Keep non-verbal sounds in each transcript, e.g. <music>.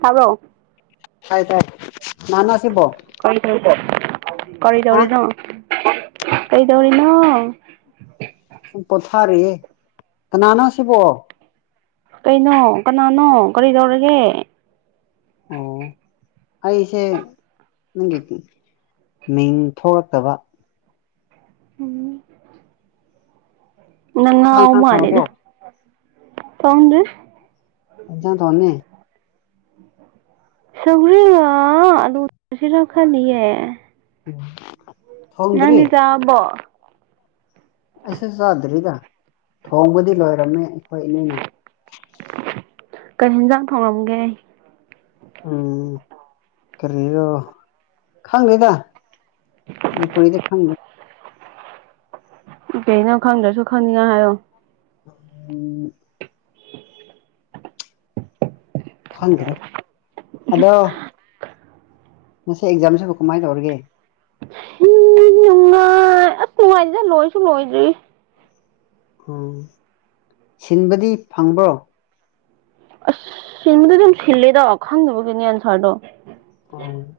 ꯇꯥꯕ꯭ꯔꫭ ꯇꯥꯏ ꯇꯥꯏ ꯀꯥꯟꯅꯅꫭ ꯁꯤꯕꯣ ꯑ ꯀꯔꯤꯗꯧꯔꯤꯅꫭ ꯀꯩꯗꯧꯔꯤꯅꫭ ꯁꯨꯝ ꯄꯣꯊꯥꯔꯤꯌꯦ ꯀꯟꯅꯥꯅꯣ ꯁꯤꯕꯣ ꯀꯩꯅꯣ ꯀꯟꯅꯥꯅꯣ ꯀꯔꯤꯗꯧꯔꯒꯦ ꯑꯣ ꯑꯩꯁꯦ ꯅꯪꯒꯤ ꯃꯤꯡ ꯊꯣꯛꯂꯛꯇꯕ ꯎꯝ ꯅꯪ ꯆꯥꯛ ꯏꯟꯁꯥꯡ ꯊꯣꯡꯉꯕꯣ ꯉꯥꯎꯃꯜꯂ‌ꯦꯗ ꯊꫭꯡꯗ꯭ꯔꯤ ꯑꯗꯨ <unintelligible> ꯏꯟꯁꯥꯡ ꯊꯣꯡꯅꯤ ꯁꯧꯒꯔꯤꯒ ꯑꯂꯨꯒ ꯊꫭꯡꯁꯤꯔꯥ ꯈꯟꯂꯤꯌ‌ꯦ ꯎꯝ ꯊꯣꯡꯗ꯭ꯔꯤ ꯅꯪꯗꯤ ꯆꯔꯥꯕꯣ ꯑꯩꯁꯨ ꯆꯥꯗ꯭ꯔꯤꯗ ꯊꯣꯡꯕꯗꯤ ꯂꯣꯏꯔꯝꯃꯦ ꯑꯩꯈꯣꯏ ꯏꯅꯦꯅ ꯀꯔꯤ ꯌꯦꯟꯖꯥꯡ ꯊꫭꯡꯉꯝꯒꯦ ꯎꯝ ꯀꯔꯤꯔꯣ ꯈꯪꯗ‌ꯦꯗ ꯃꯅꯤꯄꯨꯔꯤꯗ ꯈꯪꯗ‌ꯦ ꯀꯩꯅꯣ ꯈꯪꯗ꯭ꯔꯁꯨ ꯈꯪꯅꯤꯡꯉꯥꯏ ꯍꯥꯏꯌꯣ ꯎꯝ ꯈꯪꯗ꯭ꯔꯦ ꯑꯗꯣ ꯉꯁꯤ ꯑꯦꯛꯖꯥꯝꯁꯤꯕꯨ ꯀꯃꯥꯏꯅ ꯇꯧꯔꯒꯦ ꯅꯨꯡꯉꯥꯏ ꯑꯁ ꯅꯨꯡꯉꯥꯏꯇ‌ꯦꯗ ꯂꯣꯏꯁꯨ ꯂꯣꯏꯗ꯭ꯔꯤ ꯎꯝ ꯁꯤꯟꯕꯗꯤ ꯐꯪꯕ꯭ꯔꯣ ꯑꯁ ꯁꯤꯟꯕꯗꯤ ꯑꯗꯨꯝ ꯁꯤꯜꯂꯤꯗ ꯈꯪꯗꯕꯒꯤꯅꯤ ꯑꯟꯁꯔꯗꯣ ꯎꯨꯝ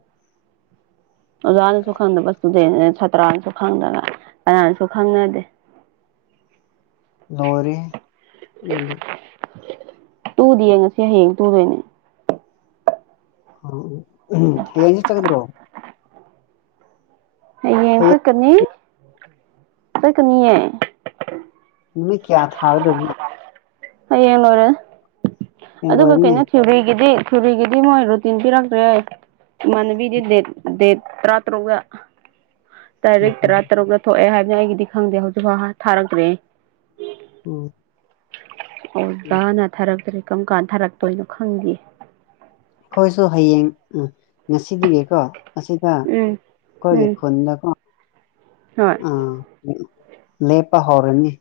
ꯑꯣꯖꯥꯅꯁꯨ ꯈꯪꯗꯕ ꯏꯁꯇꯨꯗꯦꯟ ꯁꯥꯇ꯭ꯔꯅꯁꯨ ꯈꯪꯗꯕ ꯀꯟꯅꯥꯅꯁꯨ ꯈꯪꯅꯗꯦ ꯂꫭꯏꯔ‌ꯦꯍ‌ꯦ ꯑꯗꯨꯗꯤ ꯇꯨꯗ‌ꯦ ꯌꯦꯡ ꯉꯁꯤ ꯍꯌꯦꯡ ꯇꯨꯗꯣꯏꯅꯦ ꯍꯌ‌ꯦꯡ‌ ꯍꯥꯡꯆꯤꯠ‌ ꯆꯠꯀꯗꯔꫭ ꯍꯌꯦꯡ ꯆꯠꯀꯅꯤ ꯆꯠꯀꯅꯤꯌꯦ ꯎ ꯀꯌꯥ ꯊꯥ ꯑꯗꯨꯗꯅ ꯍꯌꯦꯡ ꯂꯨꯔꯦ ꯍꯌꯦꯡ ꯑꯗꯨꯒ ꯂꯣꯏꯔꯅꯤ ꯀꯩꯅꯣ ꯊꯕꯤꯒꯤꯗꯤ ꯊꯨꯔ ꯀꯦꯗꯤ ꯃꯣꯏꯔꯣ ꯇꯤꯟꯗꯤꯤꯔꯛꯗꯦꯦ ꯃꯅꯕꯤꯗꯤ ꯗ ꯗꯦ ꯇꯔꯥ ꯇꯔꯨꯒ ꯎꯝ ꯇꯥꯔꯤꯛ ꯎꯝ ꯇꯔꯥ ꯎꯝ ꯇꯔꯨꯛꯇ ꯊꯣꯛꯑꯦ ꯍꯥꯏꯕꯅ ꯑꯩꯒꯤꯗꯤ ꯈꯪꯗꯦ ꯍꯧꯖꯤꯛꯐꯥꯎ ꯊꯥꯔꯛꯇ꯭ꯔꯦ ꯎꯝ ꯑꯣꯖꯥꯅ ꯊꯥꯔꯛꯇ꯭ꯔꯔꯤ ꯀꯔꯝ ꯀꯥꯟꯗ ꯊꯥꯔꯛꯇꯣꯏꯅꯣ ꯈꯪꯗꯦ ꯑꯩꯈꯣꯏꯁꯨ ꯍꯌꯦꯡ ꯎ ꯉꯁꯤꯗꯒꯤꯀꯣ ꯑꯁꯤꯗ ꯎꯝ ꯎꯝ ꯑꯩꯈꯣꯏꯒꯤ ꯐꯨꯜꯗꯀꯣ ꯍꯣꯏ ꯑ ꯂꯦꯄ ꯍꯧꯔꯅꯤ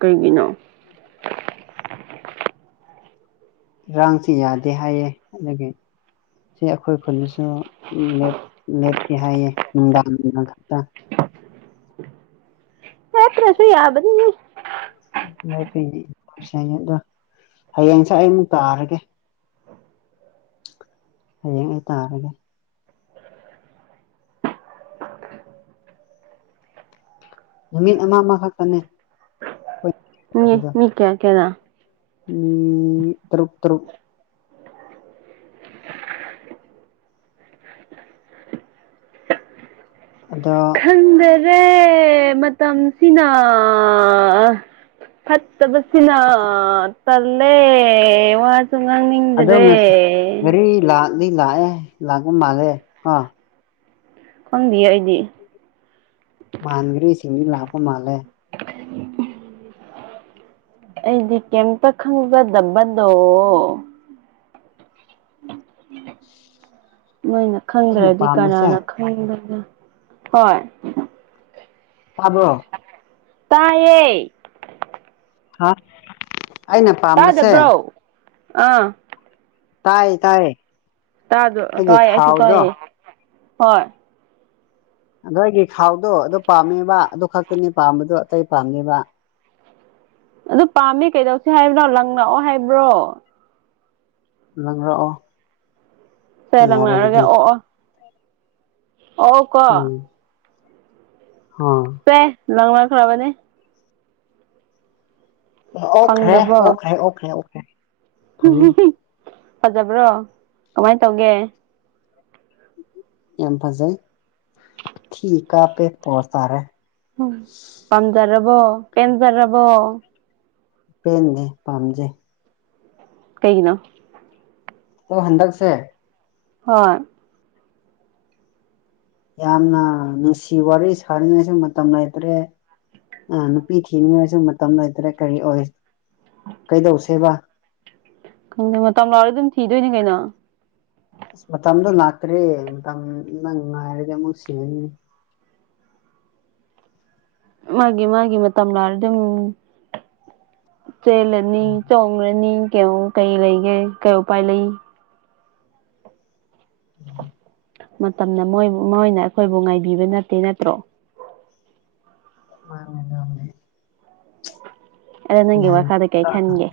ꯀꯩꯒꯤꯅꯣ ꯏꯔꯥꯡꯁꯤ ꯌꯥꯗꯦ ꯍꯥꯏꯌꯦꯦ ꯑꯗꯨꯗꯒꯤ ꯁꯤ ꯑꯩꯈꯣꯏ ꯈꯨꯜꯗꯁꯨ ꯎꯦꯞ ꯂꯦꯞ ꯁ ꯍꯥꯏꯗꯥ ꯈ ꯌꯥꯠꯇ꯭ꯔꯁꯨ ꯌꯥꯕꯅꯤ ꯂꯐꯅꯤꯅꯤ ꯑꯗꯣ ꯍꯌꯦꯡꯁꯦ ꯑꯩ ꯑꯃꯨꯛ ꯇꯥꯔꯒꯦ ꯍꯌꯦꯡ ꯑꯩ ꯇꯥꯔꯒꯦ ꯅꯨꯃꯤꯠ ꯑꯃ ꯑꯃꯈꯛꯇꯅꯦ ꯍꯣꯏ ꯃꯤ ꯃꯤ ꯀꯌꯥ ꯀꯦꯗꯥ ꯎꯝ ꯇꯔꯨꯛ ꯇꯔꯨꯛ ꯑꯗ ꯈꯪꯗꯔꯦ ꯃꯇꯝꯁꯤꯅ ꯍꯠꯇꯕꯁꯅ ꯇꯂꯦ ꯋꯥ ꯁꯨꯃꯥꯡꯅꯤꯡꯗ꯭ꯔꯦ ꯗꯤ ꯂꯥꯛꯑꯦ ꯂꯥꯛꯒꯨ ꯃꯔꯦ ꯑ ꯀꯕꯤꯌ ꯑꯣꯏꯗꯤ ꯃꯥꯟꯒꯔꯁꯤꯡꯗꯤ ꯂꯥꯛꯄ ꯃꯥꯂꯦ ꯎ ꯑꯩꯗꯤ ꯀꯩꯇ ꯈꯪꯖꯗꯕꯗꯣ ꯃꯣꯏꯅ ꯑꯩꯅ ꯈꯪꯗ꯭ꯔꯗꯤ ꯄꯥꯝꯕꯁꯦ ꯀꯅꯥꯅ ꯈꯪꯗꯒꯦ ꯍꯣꯏ ꯇꯥꯕ ꯇꯥꯏꯦ ꯍꯥ ꯑꯩꯅ ꯄꯥꯝꯕꯁꯦ ꯇꯥꯗꯕ꯭ꯔꯣ ꯑꯥ ꯇꯥꯏꯌꯦ ꯇꯥꯏꯌꯦ ꯇꯥꯖ ꯇꯥꯏ ꯑꯁꯨ ꯇꯥꯏꯌꯦ ꯍꯣꯏ ꯑꯗ ꯑꯩꯒꯤ ꯈꯥꯎꯗꯣ ꯑꯗꯨ ꯄꯥꯝꯃꯦꯕ ꯑꯗꯨ ꯈꯛꯇꯅꯤ ꯄꯥꯝꯕꯗꯣ ꯑꯇꯩ ꯄꯥꯝꯅꯦꯕ ꯑꯗꯨ ꯄꯥꯝꯃꯤ ꯀꯩꯗꯧꯁꯤ ꯍꯥꯏꯕ꯭ꯔꯣ ꯂꯪ ꯂꯛꯑꯣ ꯍꯥꯏꯕ꯭ꯔꯣ ꯂꯪꯔꯛꯑꯣ ꯁꯦ ꯂꯪꯅꯔꯒꯦ ꯌꯥꯔꯒꯗꯤ ꯑꯣ ꯑꯣ ꯑꯣ ꯀꯣ ꯑ ꯂꯪꯃ ꯈ꯭ꯔꯕꯅꯦ ꯑꯣꯈ꯭ꯔꯦ ꯐꯪꯗ꯭ꯔꯕꯣ ꯑꯣꯈ꯭ꯔꯦ ꯑꯣꯈ꯭ꯔꯦ ꯑꯣꯦ ꯐꯖꯕ꯭ꯔꯣ ꯀꯃꯥꯏꯅ ꯇꯧꯒꯦ ꯌꯥꯝ ꯐꯁꯩ ꯊ ꯀꯄꯦ ꯄꯔ ꯇꯥꯔꯦ ꯎ ꯄꯥꯝꯖꯔꯕꯣ ꯄꯦꯟꯖꯔꯕꯣ ꯄꯦꯟꯟꯅꯦ ꯄꯥꯝꯖꯩ ꯀꯩꯒꯤꯅꯣ ꯑꯣ ꯍꯟꯗꯛꯁꯦ ꯍꯣꯏ ꯌꯥꯝꯅ ꯅꯨꯡꯁꯤ ꯋꯥꯔꯤ ꯁꯥꯔꯤꯉꯩꯁꯨ ꯃꯇꯝ ꯂꯩꯇ꯭ꯔꯦ ꯑꯥ ꯅꯨꯄꯤ ꯊꯤꯅꯤ ꯑꯣꯏꯔꯁꯨ ꯃꯇꯝ ꯂꯇ꯭ꯔꯦ ꯀꯔꯤ ꯑꯣꯏ ꯀꯩꯗꯧꯁꯦꯕ ꯈꯪꯗꯦ ꯃꯇꯝ ꯂꯥꯎꯔ ꯑꯗꯨꯝ ꯊꯤꯗꯣꯏꯅꯦ ꯀꯩꯅꯣ ꯑꯁ ꯃꯇꯝꯗꯣ ꯉꯥꯛꯇ꯭ꯔꯦ ꯃꯇꯝꯅꯪ ꯉꯥꯏꯔꯗꯤ ꯑꯃꯨꯛ ꯁꯤꯉꯅꯤ <inaudible> ꯃꯥꯒꯤ ꯃꯥꯒꯤ ꯃꯇꯝ ꯂꯅꯥꯔ ꯑꯗꯨꯝ ꯆꯦꯜꯂꯅꯤ ꯎꯝ ꯆꯣꯡꯡꯂꯅꯤ ꯀꯩꯅꯣ ꯀꯩ ꯂꯩꯒꯦ ꯀꯩ ꯎꯄꯥꯏ ꯂꯩ ꯎꯝ ꯃꯇꯝꯅꯣꯏ ꯃꯣꯏꯅ ꯑꯩꯈꯣꯏꯕꯨ ꯉꯥꯏꯕꯤꯕ ꯅꯠꯇꯦ ꯅꯠꯇ꯭ꯔꯣ ꯃꯥꯉꯗꯅꯦꯅꯤ ꯑꯗ ꯅꯪꯒꯤ ꯋꯥꯈꯥꯗ ꯀꯩ ꯈꯪꯦ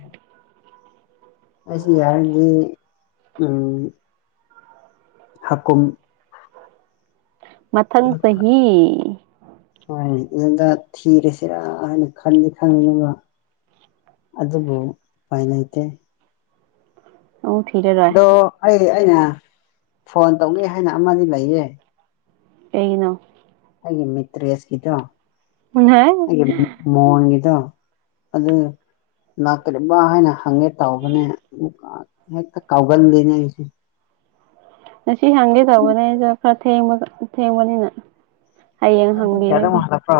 ꯑꯁ ꯌꯥꯔꯗꯤ ꯎꯝ ꯍꯥꯀꯨꯝ ꯃꯊꯪ ꯆꯍꯤꯍꯤ ꯍ ꯑꯗꯨꯗ ꯊꯤꯔꯁꯤꯔ ꯍꯥꯏꯅ ꯈꯟꯗꯤ ꯈꯪꯅꯕ ꯑꯗꯨꯕꯨ ꯎꯄꯥꯏꯅꯩꯇꯦ ꯎ ꯊꯤꯔꯦ ꯔꯣꯏ ꯁꯤ ꯑꯩꯅ ꯐꯣꯟ ꯇꯧꯒꯦ ꯍꯥꯏꯅ ꯑꯃꯗꯤ ꯂꯩꯌꯦ ꯀꯩꯅꯣ ꯑꯩꯒꯤ ꯃꯤꯇ꯭ꯔꯦꯁꯒꯗꯣ ꯑꯩꯦ ꯃꯣꯍꯟꯗꯣ ꯑꯗ ꯂꯥꯛꯀꯗꯔꯤꯕ ꯍꯥꯏꯅ ꯍꯪꯉꯦ ꯇꯥꯎꯧꯕꯅꯦ ꯍꯦꯛꯇ ꯀꯥꯎꯒꯟꯗꯅꯦ ꯑꯩꯁꯦ ꯉꯁꯤ ꯍꯪꯒꯦ ꯇꯧꯕꯅꯦ ꯑꯩꯁꯨ ꯈꯔꯕ ꯊꯦꯡꯕꯅꯤꯅ ꯍꯌꯦꯡ ꯅꯪ ꯄꯨꯡ ꯀꯌꯥꯗ ꯍꯪꯕꯤꯔꯒꯦ ꯑꯃꯨꯛ ꯍꯜꯂꯛꯄ꯭ꯔꯣ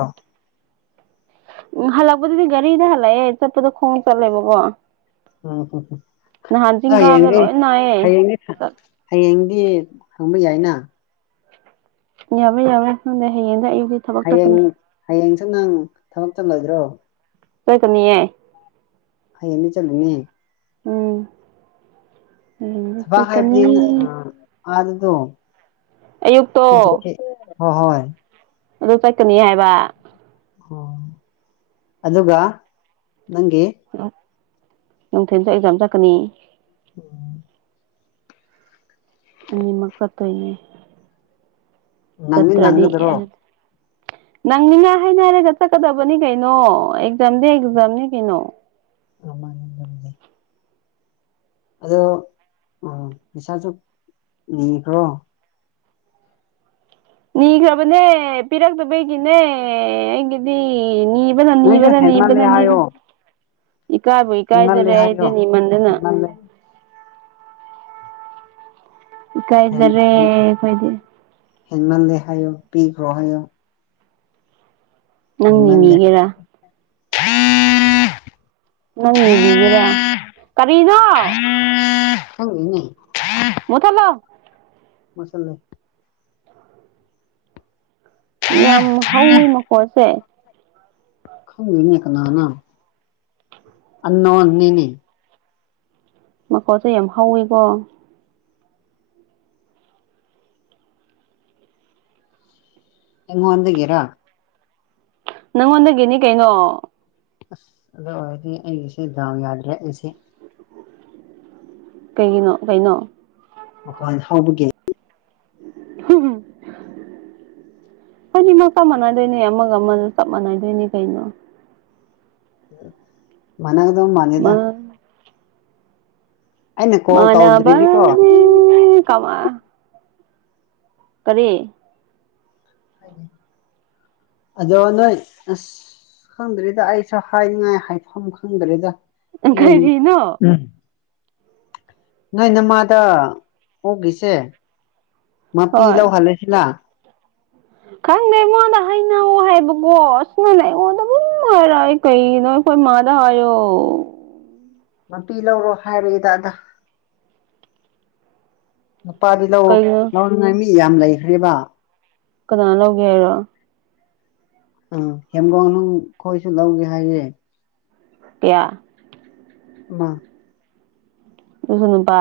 ꯎ ꯍꯜꯂꯛꯄꯗꯨꯗꯤ ꯒꯥꯔꯤꯗ ꯍꯜꯂꯛꯑꯦ ꯆꯠꯄꯗ ꯈꯣꯡ ꯆꯠꯂꯦꯕꯀꯣ ꯑ ꯍ ꯍ ꯅꯍꯥꯟ ꯆꯤꯡ ꯀꯥꯕꯗ ꯍꯌꯦꯡꯒ ꯂꯣꯏ ꯅꯥꯏꯌꯦ ꯍꯌꯦꯡ ꯍꯌꯦꯡ ꯗꯤ ꯍꯪꯕ ꯌꯥꯏꯅ ꯌꯥꯕ ꯌꯥꯕ꯭ꯔ ꯍꯌꯦꯡ꯭ꯔ ꯏ ꯍꯌꯦꯡ ꯍꯌꯦꯡꯁꯨ ꯅꯪ ꯊꯕꯛ ꯆꯝꯂꯣꯏꯗ꯭ꯔꯣ ꯀꯣꯏꯀꯅꯤ ꯅꯤ ꯆꯂꯅꯤ ꯎꯝ ꯎꯀꯅꯤ ꯑꯗꯗꯣ ꯍꯣꯏ ꯑꯗꯨ ꯆꯠꯀꯅꯤ ꯍꯥꯏꯕ ꯑꯣ ꯑꯗꯨꯒ ꯅꯪꯒꯤ ꯅꯨꯡꯊꯤꯟ ꯆ ꯑꯦꯖꯥꯝ ꯆꯠꯀꯅꯤ ꯑꯃꯛ ꯀꯇꯣꯏꯅꯦ ꯅꯪꯗꯤ ꯁꯇ꯭ꯔꯥꯗꯤ ꯅꯪꯒꯗ꯭ꯔꯣ ꯅꯪ ꯃꯤꯅ ꯍꯥꯏꯅ ꯍꯥꯏꯔꯒ ꯆꯠꯀꯗꯕꯅꯤ ꯀꯩꯅꯣ ꯖꯝꯗꯦꯖꯝꯅꯦ ꯀꯩꯅꯣ ꯑꯃ ꯉꯝꯖꯦ ꯑꯗꯣ ꯄꯩꯁꯥꯁꯨ ꯕ꯭ꯔꯣ ꯅꯤꯈ꯭ꯔꯕꯅꯦ ꯄꯤꯔꯛꯇꯕꯩꯒꯤꯅꯦ ꯑꯩꯒꯤꯗꯤ ꯅꯤ ꯏꯕ ꯅꯅꯤ ꯏꯕ ꯅꯣꯏꯁꯨ ꯇꯅꯤ ꯍꯦꯟꯃꯜꯂꯦ ꯏꯕꯗꯅꯤ ꯍꯥꯏꯌꯣ ꯏ ꯀꯥꯏꯕꯨ ꯏ ꯍꯦꯟꯃꯜꯂꯦ ꯀꯥꯏꯗꯔꯦ ꯍꯥꯏꯌꯣ ꯍꯥꯏꯗꯅꯤ ꯃꯟꯗꯅ ꯍꯦꯟꯃꯜꯂꯦ ꯏ ꯀꯥꯏꯗꯗꯔꯦ ꯀꯣꯏꯗꯦ ꯍꯦꯟꯃꯜ ꯗꯦ ꯍꯌ ꯄꯤꯈ ꯔꯣꯍꯣ ꯅꯪ ꯑꯩꯃ ꯂꯩꯗꯦ ꯅꯤꯕꯤꯒꯦꯔꯥ ꯅꯪ ꯅꯅꯤꯕꯤꯒꯦꯔꯥ ꯀꯔꯤꯅꯣ ꯈꯪꯗꯦꯅꯦ ꯃꯨꯊꯠꯂꯣ ꯃꯁꯜꯂꯩ ꯌꯥꯝ ꯍꯧꯋꯤ ꯃꯈꯣꯟꯁꯦ ꯈꯪꯗꯦꯅꯦ ꯀꯅꯥꯅꯥ ꯑꯟꯅꯣ ꯑꯟꯅ‌ꯣꯟꯅꯤꯅꯦ ꯃꯈ‌ꯣꯜꯁꯦ ꯌꯥꯝ ꯍꯧꯋꯤꯀꯣ ꯑꯩ ꯉꯣꯟꯗꯒꯤꯔꯥ ꯅꯪꯉꯣꯟꯗꯒꯤꯅꯤ ꯀꯩꯅꯣ ꯑꯁ ꯑꯗꯨ ꯑꯣꯏꯔꯗꯤ ꯑꯩꯒꯤꯁꯦ ꯗꯥꯎ ꯌꯥꯗ꯭ꯔꯦ ꯑꯩꯁꯦ ꯀꯩꯒꯤꯅꯣ ꯀꯩꯅꯣ ꯃꯈꯣꯜ ꯍꯥꯎꯕꯒꯤ ꯍꯝ ꯐꯅꯤꯃꯛ ꯆꯞ ꯃꯥꯟꯅꯗꯣꯏꯅꯦ ꯑꯃꯒ ꯑꯃꯒ ꯆꯞ ꯃꯥꯟꯅꯗꯣꯏꯅꯤ ꯀꯩꯅꯣ ꯃꯅꯥꯒꯗꯕ ꯃꯥꯟꯗꯦꯗ ꯃꯥ ꯑꯩꯅ ꯀꯣꯜ ꯃꯥꯟꯅꯕ ꯇꯧꯗ꯭ꯔꯤꯗꯤꯀꯣ ꯀꯃ ꯀꯔꯤ ꯑꯗꯣ ꯅꯣꯏ ꯑꯁ ꯈꯪꯗ꯭ꯔꯤꯗ ꯑꯩꯁꯨ ꯍꯥꯏꯅꯤꯡꯉꯥꯏ ꯍꯥꯏꯐꯝ ꯈꯪꯗ꯭ꯔꯤꯗ ꯀꯔꯤꯅꯣ ꯅꯣꯏ ꯅꯃꯥꯗ ꯑꯣꯛꯈꯤꯁꯦ ꯃꯥꯄꯤ ꯍꯣꯏ ꯂꯧ ꯍꯜꯂꯁꯤꯂ ꯈꯪꯗꯦ ꯑꯩꯉꯣꯟꯗ ꯍꯩꯅꯧ ꯍꯥꯏꯕꯀꯣ ꯑꯁ ꯅꯪꯅ ꯑꯩꯉꯣꯟꯗꯕꯨꯝ ꯍꯥꯏꯔ ꯑꯩ ꯀꯩꯅꯣ ꯑꯩꯈꯣꯏ ꯃꯥꯗ ꯍꯥꯏꯑꯣ ꯃꯄꯤ ꯂꯧꯔꯣ ꯍꯥꯏꯔꯛꯑꯦꯗ ꯑꯗ ꯂꯨꯄꯥꯗꯤ ꯂꯧ ꯀꯩꯒꯤꯅꯣ ꯂꯧꯅꯤꯡꯉꯥꯏ ꯃꯤ ꯌꯥꯝ ꯂꯩꯈ꯭ꯔꯦꯕ ꯀꯅꯥ ꯂꯧꯒꯦ ꯍꯥꯏꯔꯣ ꯑ ꯍꯦꯝꯒꯣꯡꯅꯨꯡ ꯑꯩꯈꯣꯏꯁꯨ ꯂꯧꯒꯦ ꯍꯥꯏꯌꯦ ꯀꯥꯌꯥ ꯃꯥ ꯑꯗꯨꯁꯨ ꯅꯨꯄꯥ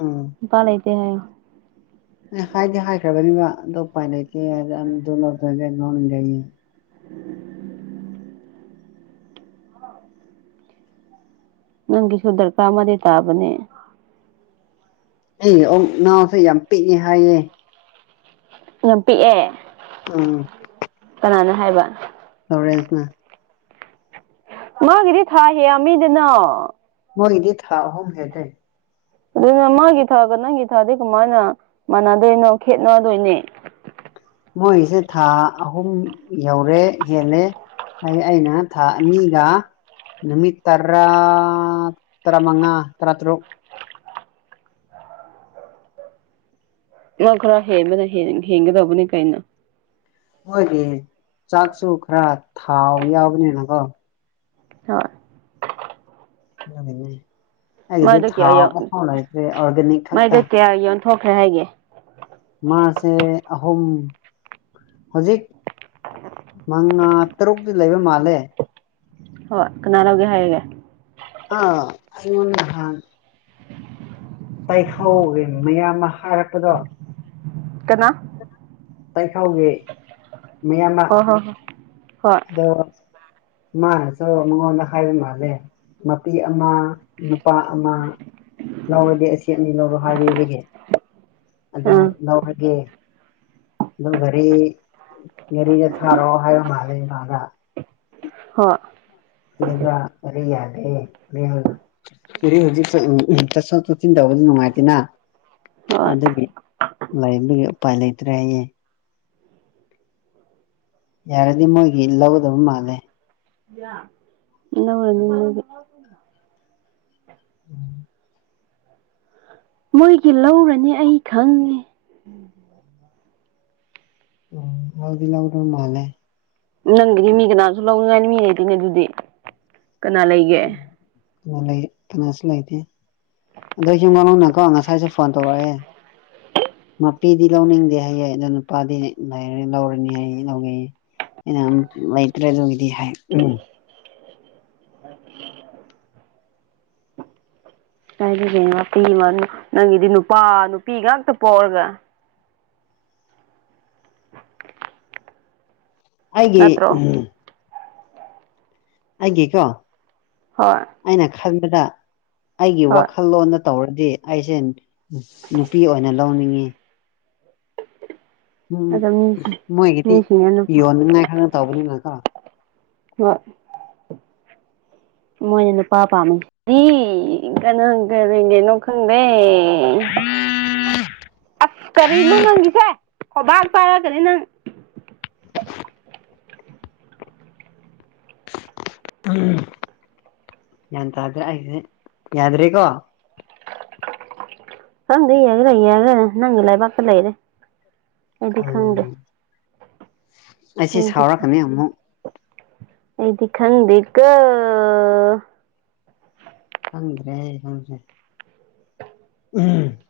ꯎꯝ ꯅꯨꯄꯥ ꯂꯩꯇꯦ ꯍꯥꯏꯌꯣ ꯑꯦ ꯍꯥꯏꯗꯤ ꯍꯥꯏꯈ꯭ꯔꯕꯅꯤꯕ ꯑꯗꯨ ꯎꯄꯥꯏ ꯂꯩꯇꯦ ꯑꯅꯤꯗꯣ ꯅꯠꯇ꯭ꯔꯗꯤ ꯂꯧꯅꯤꯡꯗꯦꯑꯩ ꯅꯪꯒꯤꯁꯨ ꯗꯔꯀꯥꯔ ꯑꯃꯗꯤ ꯇꯥꯕꯅꯦ ꯑꯩ ꯑꯣꯛ ꯅꯥꯎꯁꯨ ꯌꯥꯝ ꯄꯤꯛꯑꯦ ꯍꯥꯏꯌꯦ ꯌꯥꯝ ꯄꯤꯛꯑꯦ ꯎꯝ ꯀꯅꯥꯅ ꯍꯥꯏꯕ ꯂꯣꯔꯦꯟꯁ ꯅꯥ ꯃꯥꯒꯤꯗꯤ ꯊꯥ ꯍꯦ ꯌꯥꯝ ꯃꯤꯗꯨꯅ ꯃꯣꯏ ꯒꯤꯗꯤ ꯊꯥꯍꯣꯝ ꯍꯦꯜ ꯂꯦ ꯑꯗꯨꯅ ꯃꯥꯒꯤ ꯊꯥꯒ ꯅꯪꯒꯤ ꯊꯥꯗꯤ ꯀꯃꯥꯏꯅ ꯃꯥꯟꯅꯗꯣꯏꯅꯣ ꯈꯦꯠꯅꯗꯣꯏꯅꯤ ꯃꯣꯏꯁꯦ ꯊꯥ ꯑꯍꯨꯝ ꯌꯧꯔꯦ ꯍꯦꯜꯂꯦ ꯍꯥꯏ ꯑꯩꯅ ꯊꯥꯅꯤꯒ ꯅꯨꯃꯤꯠꯇ ꯇꯔꯥ ꯇꯔꯃꯉꯥ ꯇꯔꯥ ꯇ꯭ꯔꯨꯛ ꯅꯪ ꯈꯔ ꯍꯦꯟꯕꯅ ꯍꯦꯟꯒꯗꯧꯕꯅꯤ ꯀꯩꯅꯣ ꯃꯣꯏꯒꯤ ꯆꯥꯛꯁꯨ ꯈꯔ ꯊꯥꯎ ꯌꯥꯎꯕꯅꯤꯅꯀꯣ ꯍꯥ ꯑꯗꯨ ꯅꯥꯅꯤ ꯑꯩꯒꯤꯗꯤ ꯃꯥꯏꯗꯣ ꯊꯥꯎ ꯀꯌꯥ ꯌꯧ ꯑꯥꯃꯐꯥꯎ ꯂꯩꯇ꯭ꯔꯦ ꯑꯣꯔꯒꯥꯅꯤꯛ ꯈꯛꯇ ꯃꯥꯏꯗ ꯀꯌꯥ ꯌꯣꯟꯊꯣꯛꯈ꯭ꯔꯦ ꯍꯥꯏꯒꯦ ꯃꯥ ꯁꯦ ꯑꯍꯣꯝ ꯍꯧꯖꯤꯛ ꯃꯉꯥ ꯇꯔꯨꯛꯇꯤ ꯂꯩꯕ ꯃꯥꯜꯂꯦ ꯍꯣꯏ ꯀꯅꯥꯂꯧꯒꯦ ꯍꯥꯏꯔꯒꯦ ꯑ ꯑꯩꯉ ꯇꯥꯏꯍꯧ ꯃꯌꯥꯝ ꯑꯃ ꯍꯥꯏꯔꯛꯄꯗꯣ ꯀꯅꯥ? ꯇꯥꯏꯈꯥꯎꯒꯤ ꯃꯌꯥꯝ ꯑꯃ ꯍꯣꯏ ꯍꯣꯏ ꯍꯣꯏ ꯍꯣꯏ ꯑꯗꯣ <inaudible> ꯃꯥꯅꯦ ꯁ ꯃꯉꯣꯟꯗ ꯍꯥꯏꯕ ꯃꯥꯜꯂꯦ ꯃꯄꯤ ꯑꯃ ꯅꯨꯄꯥ ꯑꯃ ꯂꯧꯔꯗꯤꯦ ꯑꯁꯤꯦ ꯑꯅꯤ ꯂꯧꯔꯣ ꯍꯥꯏꯔꯤꯔꯒꯦ ꯑꯗꯣ ꯎꯝ ꯂꯧꯔꯒꯦ ꯑꯗꯨꯗ ꯔꯤ ꯔꯤ ꯆ ꯊꯥꯔꯣꯑꯣ ꯍꯥꯏ ꯃꯥꯗ ꯑꯗ ꯍ ꯑꯗꯨꯒ ꯑꯔꯤ ꯌꯥꯗꯦ ꯌꯥ ꯍꯧꯖꯤꯛ ꯆ ꯁ ꯅꯨꯡꯉꯥꯏꯇꯦꯅ ꯍꯣꯏ ꯑꯗꯨꯒꯤ ꯂꯩꯔꯝꯕꯒꯤ ꯎꯄꯥꯏ ꯂꯩꯇ꯭ꯔꯦ ꯑꯩꯌꯦꯦ ꯌꯥꯔꯗꯤ ꯃꯣꯏꯒꯤ ꯂꯧꯗꯕ ꯃꯥꯜꯂꯦ ꯂꯧꯔꯅꯤ ꯃꯣꯏꯒꯤ ꯎꯝ <unintelligible> <inaudible> ꯃꯣꯏꯒꯤ ꯂꯧꯔꯅꯤ ꯑꯩ ꯈꯪꯉꯦ ꯎ ꯍꯧꯗꯤ ꯂꯗ ꯃꯥꯅꯦꯦ ꯅꯪꯒꯤꯗꯤ ꯃꯤ ꯀꯅꯥꯁꯨ ꯂꯧꯅꯤꯡꯉꯥꯏꯅꯤ ꯃꯤ ꯂꯩꯇꯣꯏꯅꯦ ꯑꯗꯨꯗꯤ ꯀꯅꯥ ꯂꯩꯒꯦ ꯂꯩ ꯐꯅꯁꯨ ꯂꯩꯇꯦ ꯑꯗꯣꯁꯨ ꯃꯅꯨꯡꯗꯅꯀꯣ ꯉꯁꯥꯏꯁꯦ ꯐꯣꯟ ꯇꯧꯔꯛꯑꯦ ꯅꯨꯄꯤꯗꯤ ꯂꯧꯅꯤꯡꯗꯦ ꯍꯥꯏꯌꯦ ꯑꯗ ꯅꯨꯄꯥꯗꯤ ꯂꯧꯔꯅꯤ ꯍꯥꯏꯌꯦ ꯂꯧꯒꯩꯌꯦ ꯃꯩꯇ꯭ꯔ ꯑꯗꯨꯗꯤ ꯍꯥꯏ ꯎꯝ ꯍꯥꯏꯔꯤ ꯀ ꯉꯄꯤꯤ ꯅꯪꯒꯤꯗꯤ ꯅꯨꯄꯥ ꯅꯨꯄꯤ ꯉꯥꯛꯇ ꯄꯥꯎꯔꯒ ꯑꯩꯒꯤꯦ ꯅꯠꯇ꯭ꯔꯣ ꯑꯦ ꯀꯣ <inaudible> ꯍꯣꯏ ꯈꯟꯕꯗ ꯑꯩꯒꯤ ꯍꯣꯏ ꯋꯥꯈꯜꯂꯣꯟꯗ ꯇꯧꯔꯗꯤ ꯑꯩꯁꯦ ꯅꯨꯄꯤ ꯑꯣꯏꯅ ꯂꯧꯅꯤꯡꯏꯤ ꯎꯝ ꯑꯗꯣ ꯃꯤꯁꯤ ꯃꯣꯏꯒꯗꯤ ꯃꯤꯁꯤꯡꯅ ꯅꯨꯄꯥ ꯌꯟꯅꯥ ꯈꯅ ꯇꯕꯅꯤ ꯅ ꯀ ꯍꯣꯏ <inaudible> ꯃꯣꯏꯅ ꯅꯨꯄꯥ ꯄꯥꯝꯃꯤ ꯁꯤ ꯀꯅꯥ ꯀꯔꯤꯦꯡꯒꯦꯅꯣ ꯈꯪꯗꯦ ꯑ ꯀꯔꯤꯅꯣ ꯅꯪꯒꯤꯁ ꯍꯣꯕꯥꯛ ꯄꯒꯅꯤ ꯅꯪ ꯎ ꯒ꯭ꯌꯥꯟ ꯇꯥꯗ꯭ꯔꯦ ꯑꯩꯁꯦ ꯌꯥꯗ꯭ꯔꯦꯀꯣ ꯍꯪꯗ ꯌꯥꯒ꯭ꯔ ꯌꯥꯒꯦ ꯅꯪ ꯂꯩꯥꯏ ꯄꯥꯛꯀ ꯂꯩꯔꯦ ꯑꯗꯨꯗꯤ ꯈꯒ ꯎꯝ ꯑꯩꯁꯦ ꯑꯗꯨꯗꯤ ꯈꯪ ꯁꯥꯎꯔꯛꯀꯅꯤ ꯑꯃꯨꯛ ꯑꯩꯗꯤ ꯈꯪꯗ ꯀ ꯈꯪꯗ꯭ꯔꯦ ꯑꯩ ꯈꯪꯗ꯭ꯔꯦ ꯎꯝ <inaudible>